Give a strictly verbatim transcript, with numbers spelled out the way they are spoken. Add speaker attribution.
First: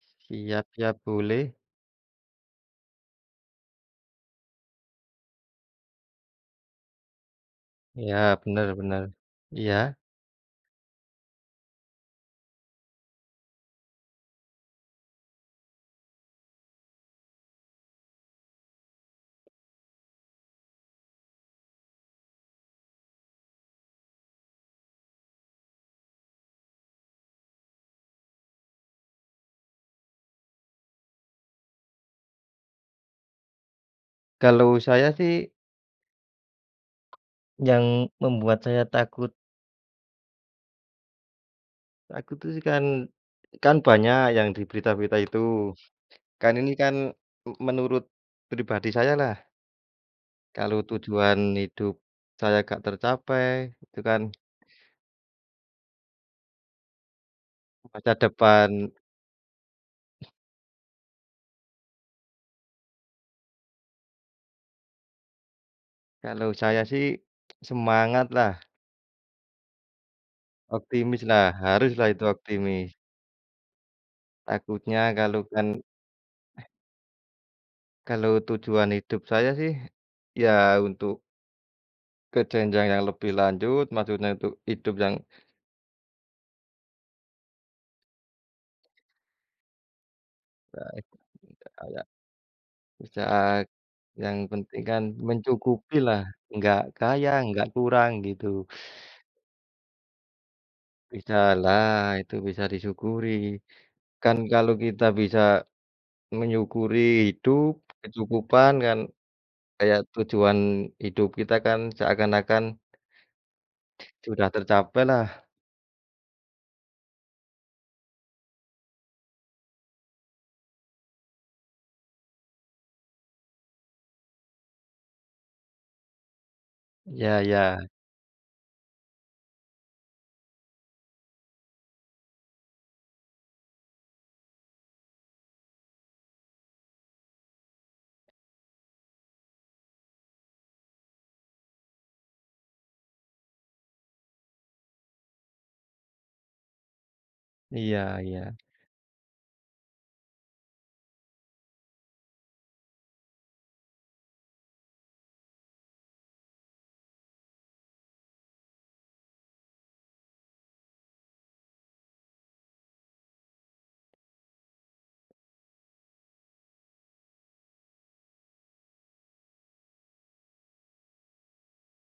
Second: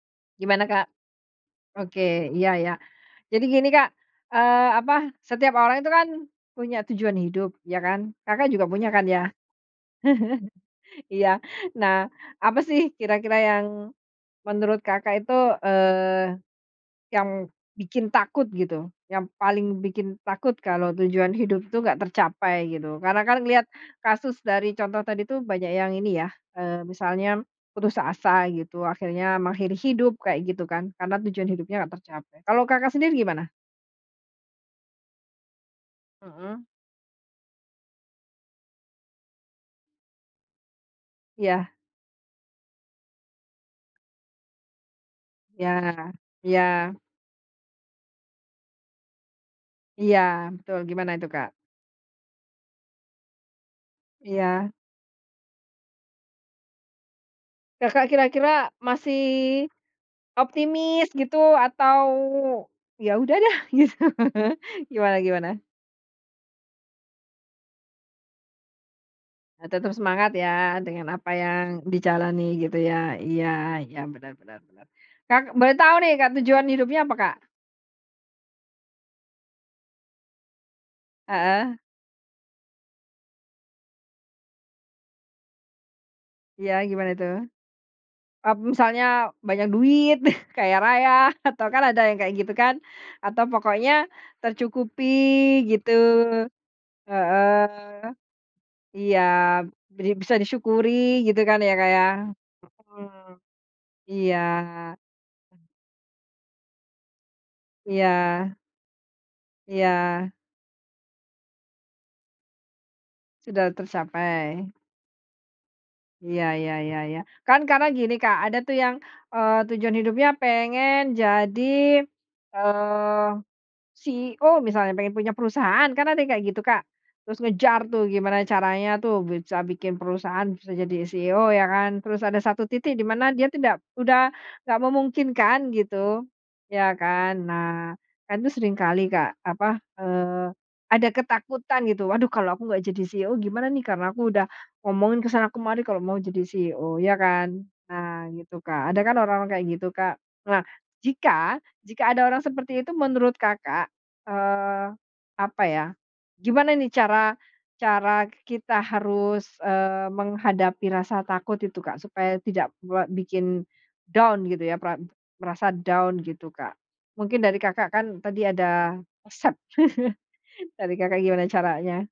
Speaker 1: Gimana,
Speaker 2: Siap
Speaker 1: Kak?
Speaker 2: siap, boleh.
Speaker 1: Oke. Iya iya. Jadi gini, Kak, eee, apa, setiap orang itu kan punya tujuan hidup, ya kan?
Speaker 2: Iya.
Speaker 1: Kakak juga
Speaker 2: Bener
Speaker 1: punya
Speaker 2: bener.
Speaker 1: kan ya?
Speaker 2: Iya?
Speaker 1: Iya. Nah, apa sih kira-kira yang menurut Kakak itu, eee, yang bikin takut gitu, yang paling bikin takut kalau tujuan hidup itu nggak tercapai, gitu? Karena kan ngelihat kasus dari contoh tadi tuh banyak yang ini ya, eee, misalnya putus asa gitu akhirnya mengakhiri hidup, kayak gitu kan. Karena tujuan hidupnya nggak tercapai. Kalau Kakak sendiri gimana?
Speaker 2: Kalau saya sih
Speaker 1: Mhm.
Speaker 2: yang membuat saya takut
Speaker 1: Iya.
Speaker 2: Aku tuh sekan kan banyak yang di berita-berita itu.
Speaker 1: Ya.
Speaker 2: Kan ini
Speaker 1: Iya.
Speaker 2: kan m menurut pribadi sayalah.
Speaker 1: Iya, betul.
Speaker 2: Kalau
Speaker 1: Gimana itu,
Speaker 2: tujuan
Speaker 1: Kak?
Speaker 2: hidup saya nggak tercapai, itu kan
Speaker 1: Iya. Kakak
Speaker 2: masa
Speaker 1: kira-kira
Speaker 2: depan
Speaker 1: masih optimis gitu atau ya udah deh? Gitu. Gimana gimana?
Speaker 2: Kalau saya sih semangatlah.
Speaker 1: E tetap semangat ya dengan apa
Speaker 2: Optimislah.
Speaker 1: yang
Speaker 2: Haruslah itu
Speaker 1: dijalani, gitu
Speaker 2: optimis!
Speaker 1: ya. Iya iya, benar benar benar.
Speaker 2: Takutnya kalau
Speaker 1: Kak,
Speaker 2: kan
Speaker 1: boleh tahu nih, Kak, tujuan
Speaker 2: eh.
Speaker 1: hidupnya apa, Kak?
Speaker 2: Kalau tujuan hidup saya sih, ya untuk
Speaker 1: Heeh.
Speaker 2: ke jenjang yang lebih lanjut, maksudnya itu hidup yang
Speaker 1: Iya, gimana itu? Oh, misalnya banyak duit,
Speaker 2: Baik
Speaker 1: kaya-raya,
Speaker 2: ya,
Speaker 1: atau kan
Speaker 2: Kak,
Speaker 1: ada
Speaker 2: ya.
Speaker 1: yang kayak gitu kan.
Speaker 2: Di
Speaker 1: Atau
Speaker 2: saat
Speaker 1: pokoknya
Speaker 2: yang penting
Speaker 1: tercukupi
Speaker 2: kan
Speaker 1: gitu.
Speaker 2: mencukupilah. Nggak kaya, nggak
Speaker 1: Heeh.
Speaker 2: kurang, gitu.
Speaker 1: Iya, bri bisa disyukuri gitu kan ya,
Speaker 2: Bisalah,
Speaker 1: Kak, ya.
Speaker 2: itu bisa disyukuri.
Speaker 1: Mhm.
Speaker 2: Kan
Speaker 1: Iya.
Speaker 2: kalau kita bisa menyukuri hidup,
Speaker 1: Iya.
Speaker 2: kecukupan kan kayak
Speaker 1: Iya.
Speaker 2: tujuan hidup kita kan seakan-akan
Speaker 1: Sudah
Speaker 2: sudah
Speaker 1: tercapai.
Speaker 2: tercapailah.
Speaker 1: Iya iya iya iya. Kan karena gini, Kak. Ada tuh yang, eee, tujuan hidupnya pengen jadi, eee, CEO misalnya, pengen punya perusahaan. Kan ada yang kayak gitu, Kak. Terus
Speaker 2: Ya
Speaker 1: ngejar
Speaker 2: ya.
Speaker 1: tuh gimana caranya tuh bisa bikin perusahaan, bisa jadi CEO, ya kan. Terus ada satu titik di mana dia tidak udah nggak memungkinkan gitu. Ya kan? Nah, kan itu seringkali Kak, apa, eee, ada ketakutan gitu, "Waduh, kalau aku nggak jadi CEO gimana nih? Karena aku udah ngomongin ke sana kemari kalau mau jadi CEO." Ya kan?
Speaker 2: Iya
Speaker 1: Nah,
Speaker 2: iya.
Speaker 1: gitu, Kak. Ada kan orang-orang kayak gitu, Kak. Nah, jika jika ada orang seperti itu menurut Kakak, eee, apa ya, gimana nih cara cara k kita harus, eee, menghadapi rasa takut itu, Kak, supaya tidak buat bikin down, gitu ya, perap merasa down, gitu, Kak? Mungkin dari Kakak kan tadi ada resep dari Kakak gimana caranya?